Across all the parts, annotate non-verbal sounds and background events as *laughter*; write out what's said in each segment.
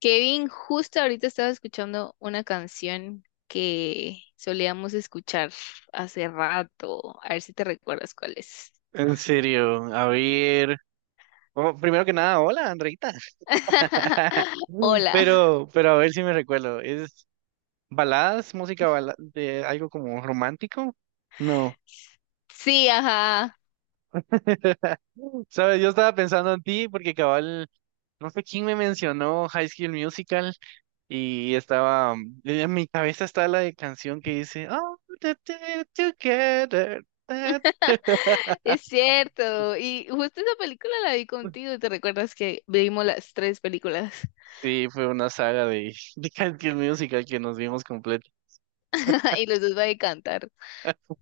Kevin, justo ahorita estaba escuchando una canción que solíamos escuchar hace rato. A ver si te recuerdas cuál es. En serio, a ver. Oh, primero que nada, hola, Andreita. *laughs* Hola. Pero a ver si me recuerdo. ¿Es baladas, de algo como romántico? No. Sí, ajá. *laughs* Sabes, yo estaba pensando en ti porque cabal, no sé quién me mencionó High School Musical y estaba, en mi cabeza está la de canción que dice, "Oh, the two together. That-". *laughs* Es cierto. Y justo esa película la vi contigo. ¿Te recuerdas que vimos las tres películas? Sí, fue una saga de, *laughs* de High School Musical que nos vimos completa. *laughs* Y los dos va a cantar. *laughs*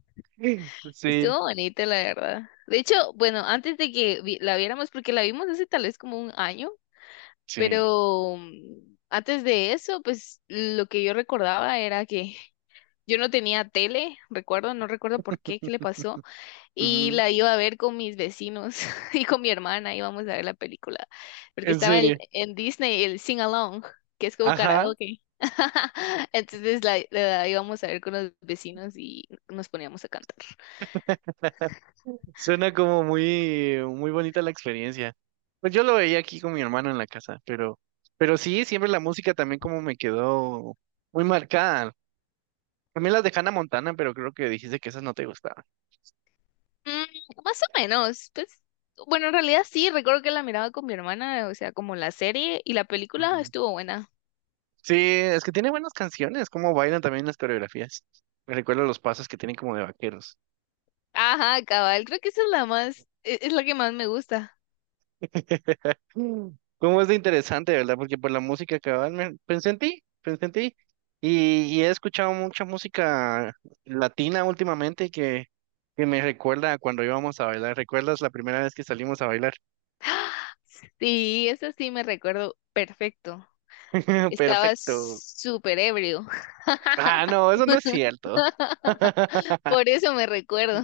Sí, Estuvo bonita, la verdad. De hecho, bueno, antes de que la viéramos, porque la vimos hace tal vez como un año. sí. Pero antes de eso, pues lo que yo recordaba era que yo no tenía tele, recuerdo, no recuerdo por qué, qué le pasó, y Ujú. la iba a ver con mis vecinos *laughs* y con mi hermana, íbamos a ver la película, porque En estaba serio. en Disney el Sing Along, que es como Ajá. karaoke. *laughs* Entonces la íbamos a ver con los vecinos y nos poníamos a cantar. Suena como muy, muy bonita la experiencia. Pues yo lo veía aquí con mi hermano en la casa, pero sí, siempre la música también como me quedó muy marcada. También las de Hannah Montana, pero creo que dijiste que esas no te gustaban. Mm, más o menos, pues, bueno, en realidad sí, recuerdo que la miraba con mi hermana, o sea, como la serie y la película Ujú. estuvo buena. Sí, es que tiene buenas canciones, como bailan también las coreografías. Me recuerdo los pasos que tienen como de vaqueros. Ajá, cabal, creo que esa es la más, es la que más me gusta. *laughs* ¿Cómo es de interesante, verdad? Porque por la música cabal, pensé en ti, pensé en ti. Y he escuchado mucha música latina últimamente que me recuerda a cuando íbamos a bailar. ¿Recuerdas la primera vez que salimos a bailar? *gasps* Sí, esa sí me recuerdo perfecto. *laughs* Estaba Perfecto. súper ebrio. Ah, no, eso no es cierto. *laughs* Por *laughs* eso me recuerdo.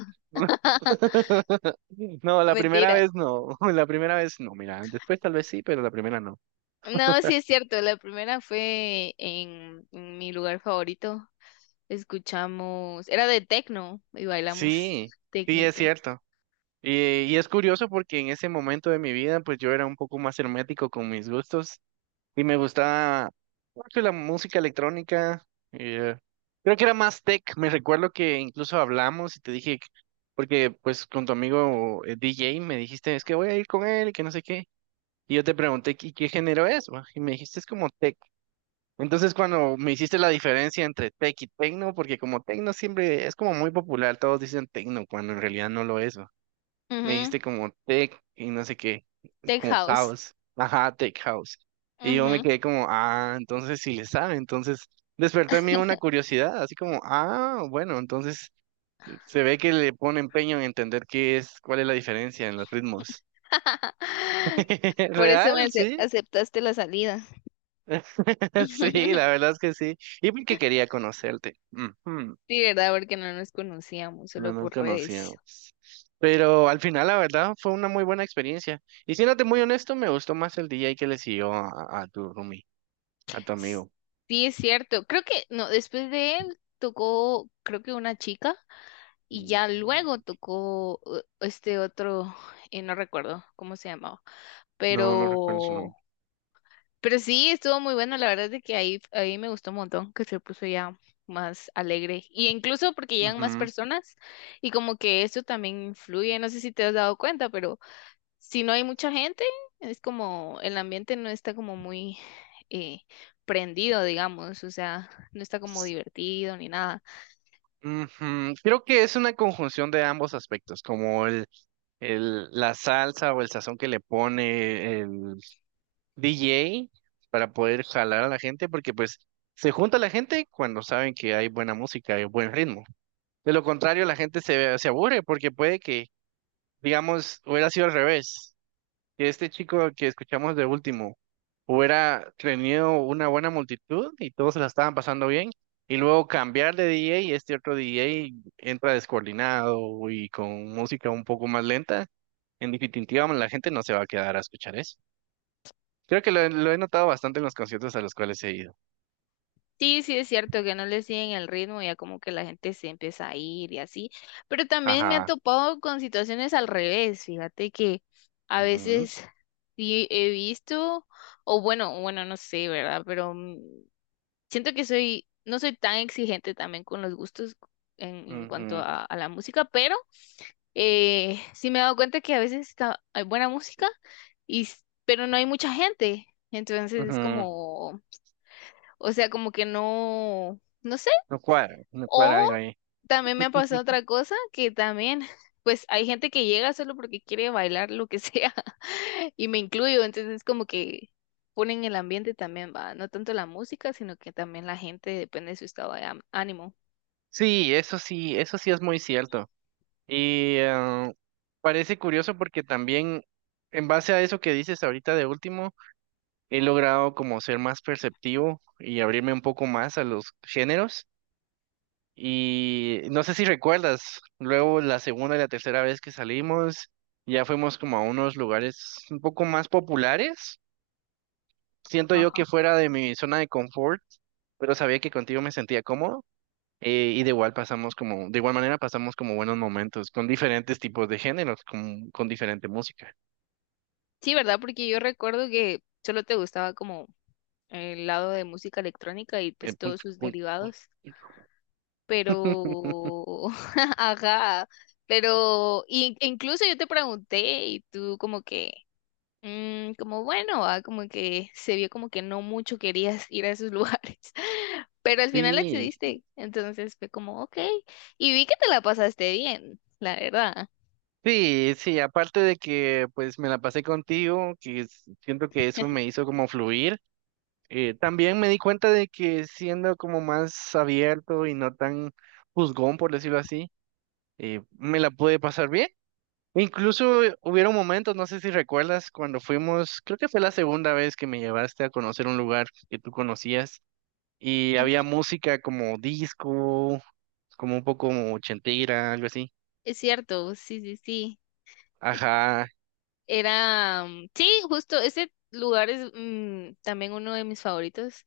No, la primera Mentira. vez no, *laughs* la primera vez no, mira, después tal vez sí, pero la primera no. No, sí es cierto. La primera fue en mi lugar favorito. Escuchamos, era de techno y bailamos Sí, sí, es tecnito. cierto. Y es curioso porque en ese momento de mi vida, pues yo era un poco más hermético con mis gustos y me gustaba mucho la música electrónica. eh, Creo que era más tech. Me recuerdo que incluso hablamos y te dije, porque pues con tu amigo DJ me dijiste, es que voy a ir con él, que no sé qué. Y yo te pregunté, "¿y qué género es? Va?", y me dijiste, es como tech. Entonces cuando me hiciste la diferencia entre tech y techno, porque como techno siempre es como muy popular, todos dicen techno, cuando en realidad no lo es, ¿no? Me Ujú. dijiste como tech y no sé qué, Tech como house. house. Ajá, tech house. Y yo me Ujú. quedé como, ah, entonces sí le sabe. Entonces despertó en mí una curiosidad, así como, ah, bueno, entonces se ve que le pone empeño en entender qué es, cuál es la diferencia en los ritmos. *laughs* *laughs* Por eso me Real, sí. aceptaste la salida. *laughs* Sí, la *laughs* verdad es que sí. Y porque quería conocerte. Ujú. Sí, ¿verdad? Porque no nos conocíamos, No solo nos por redes. conocíamos. Pero al final, la verdad, fue una muy buena experiencia. Y siéndote muy honesto, me gustó más el DJ que le siguió a tu roomie, a tu S- amigo. Sí, es cierto. Creo que, no, después de él tocó, creo que una chica, y Ujú. ya luego tocó este otro, no recuerdo cómo se llamaba, No, no recuerdo su pero, nombre. pero sí, estuvo muy bueno. La verdad es de que ahí, ahí me gustó un montón, que se puso ya más alegre. Y incluso porque llegan más Ujú. personas, y como que eso también influye, no sé si te has dado cuenta, pero si no hay mucha gente, es como el ambiente no está como muy eh, prendido, digamos, o sea, no está como divertido ni nada. Ujú. Creo que es una conjunción de ambos aspectos, como la salsa o el sazón que le pone el DJ para poder jalar a la gente, porque pues se junta la gente cuando saben que hay buena música y buen ritmo. De lo contrario, la gente se aburre porque puede que, digamos, hubiera sido al revés, que este chico que escuchamos de último hubiera tenido una buena multitud y todos se la estaban pasando bien, y luego cambiar de DJ y este otro DJ entra descoordinado y con música un poco más lenta, en definitiva la gente no se va a quedar a escuchar eso. Creo que lo he notado bastante en los conciertos a los cuales he ido. Sí, sí es cierto que no le siguen el ritmo, ya como que la gente se empieza a ir y así, pero también me ha Ajá. topado con situaciones al revés, fíjate que a Ujú, veces sí he visto, o bueno, bueno, no sé, ¿verdad? Pero siento que soy, no soy tan exigente también con los gustos en cuanto ujú, a la música, pero sí me he dado cuenta que a veces está, hay buena música, y, pero no hay mucha gente. Entonces es ujú. como, o sea, como que no, no sé. No cuadra, no cuadra O algo ahí. también me ha pasado otra cosa que también, pues hay gente que llega solo porque quiere bailar lo que sea, *laughs* y me incluyo. Entonces es como que ponen el ambiente también, va, no tanto la música, sino que también la gente depende de su estado de ánimo. Sí, eso sí, eso sí es muy cierto. Y parece curioso porque también en base a eso que dices ahorita de último, he logrado como ser más perceptivo y abrirme un poco más a los géneros. Y no sé si recuerdas, luego la segunda y la tercera vez que salimos, ya fuimos como a unos lugares un poco más populares. Siento yo Ajá. que fuera de mi zona de confort, pero sabía que contigo me sentía cómodo. Y de igual pasamos como, de igual manera pasamos como buenos momentos con diferentes tipos de géneros, con diferente música. Sí, ¿verdad? Porque yo recuerdo que solo te gustaba como el lado de música electrónica y Eh, pues pun- todos sus pun- pun- derivados, pero, *laughs* *laughs* ajá, pero incluso yo te pregunté y tú como que, mm, como bueno, ah, como que se vio como que no mucho querías *laughs* ir a esos lugares, *laughs* pero al final Sí, accediste, entonces fue como, ok, y vi que te la pasaste bien, la verdad. sí, sí, aparte de que pues me la pasé contigo, siento que eso me *laughs* hizo como fluir, también me di cuenta de que siendo como más abierto y no tan juzgón, por decirlo así, me la pude pasar bien. Incluso hubieron momentos, no sé si recuerdas, cuando fuimos, creo que fue la segunda vez que me llevaste a conocer un lugar que tú conocías y había Ujú. música como disco, como un poco como ochentera, algo así. Es cierto, sí, sí, sí. Ajá, Era, mm, sí, justo ese lugar es también uno de mis favoritos.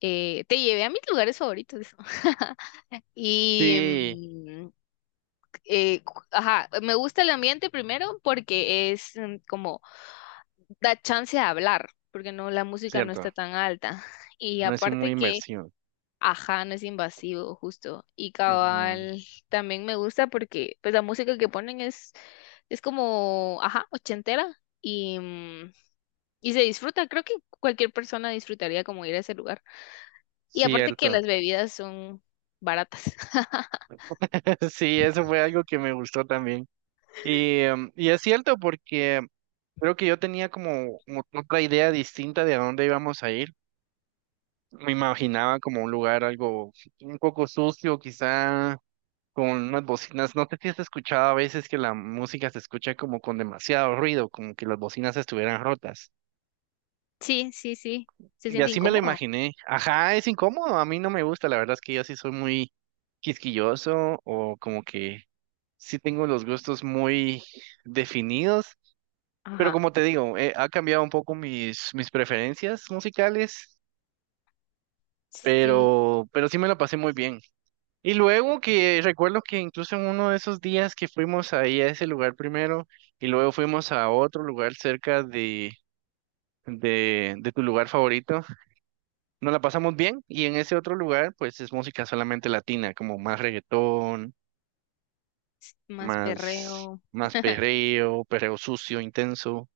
Te llevé a mis lugares favoritos. *laughs* Y, sí, ajá, me gusta el ambiente primero porque es como da chance de hablar, porque no, la música no está cierto, tan alta. Y no así muy aparte que, inversión. ajá, no es invasivo, justo. Y Ujú. cabal, también me gusta porque pues la música que ponen es como, ajá, ochentera. Y, y se disfruta, creo que cualquier persona disfrutaría como ir a ese lugar. Y aparte que Cierto, las bebidas son baratas. *laughs* *laughs* sí, eso fue algo que me gustó también. Y, y es cierto porque creo que yo tenía como otra idea distinta de a dónde íbamos a ir. Me imaginaba como un lugar algo un poco sucio, quizá con unas bocinas. No sé si has escuchado a veces que la música se escucha como con demasiado ruido, como que las bocinas estuvieran rotas. Sí, sí, sí. Se Y siente así me lo incómodo. imaginé. Ajá, es incómodo, a mí no me gusta, la verdad es que yo sí soy muy quisquilloso o como que sí tengo los gustos muy definidos, pero Ajá. como te digo, ha cambiado un poco mis, mis preferencias musicales, Sí, pero sí me la pasé muy bien. Y luego que recuerdo que incluso en uno de esos días que fuimos ahí a ese lugar primero y luego fuimos a otro lugar cerca de tu lugar favorito, nos la pasamos bien y en ese otro lugar pues es música solamente latina, como más reggaetón, más más, perreo. más *laughs* perreo, perreo sucio, intenso.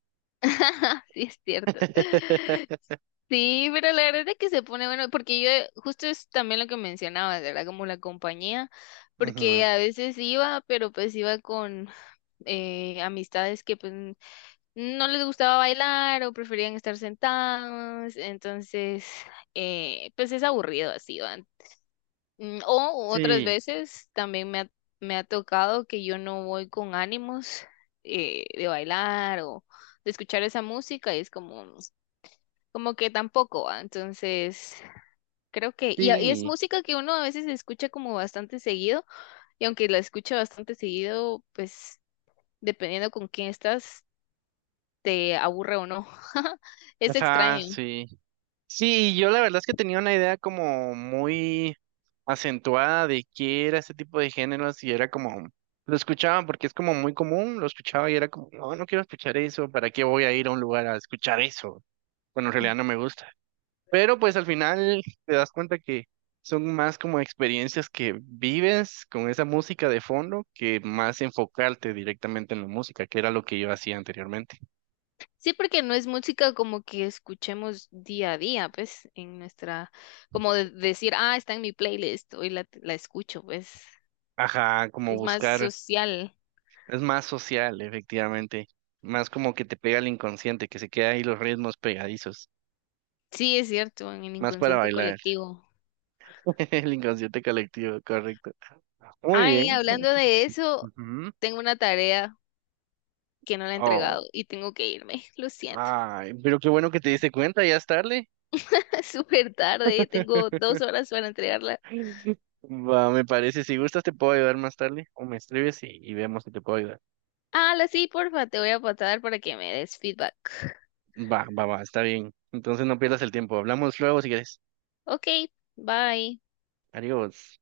*laughs* Sí, es cierto. *laughs* *laughs* Sí, pero la verdad es que se pone bueno, porque yo justo es también lo que mencionabas, ¿verdad? Como la compañía, porque Ujú. a veces iba, pero pues iba con amistades que pues no les gustaba bailar o preferían estar sentados, entonces, pues es aburrido así, ¿va? Mm. O otras Sí, veces también me ha tocado que yo no voy con ánimos de bailar o de escuchar esa música y es como, como que tampoco, ¿va? Entonces, creo que, y es sí, música que uno a veces escucha como bastante seguido y aunque la escucha bastante seguido, pues dependiendo con quién estás, te aburre o no. *laughs* Es ajá, extraño. sí. Sí, yo la verdad es que tenía una idea como muy acentuada de qué era ese tipo de géneros y era como, lo escuchaba porque es como muy común, lo escuchaba y era como, no, no quiero escuchar eso, ¿para qué voy a ir a un lugar a escuchar eso? Bueno, en Mm. realidad no me gusta. Pero pues al final te das cuenta que son más como experiencias que vives con esa música de fondo que más enfocarte directamente en la música, que era lo que yo hacía anteriormente. Sí, porque no es música como que escuchemos día a día, pues, en nuestra, como decir, ah, está en mi playlist, hoy la escucho, pues, Ajá, como es más buscar. social. Es más social, efectivamente. Más como que te pega el inconsciente, que se queda ahí los ritmos pegadizos. Sí, es cierto, en el Más para inconsciente bailar. colectivo. *laughs* El inconsciente colectivo, correcto. Muy Ay, bien. hablando de eso, Ujú. tengo una tarea que no la he entregado Oh, y tengo que irme, lo siento. ay, pero qué bueno que te diste cuenta, ya es tarde. *laughs* Es súper tarde, tengo *laughs* 2 horas para entregarla. Va, me parece. Si gustas, te puedo ayudar más tarde. O me escribes y vemos si te puedo ayudar. Ah, la sí, porfa, te voy a pasar para que me des feedback. Va, va, va, está bien. Entonces no pierdas el tiempo. Hablamos luego si quieres. Ok, bye. Adiós.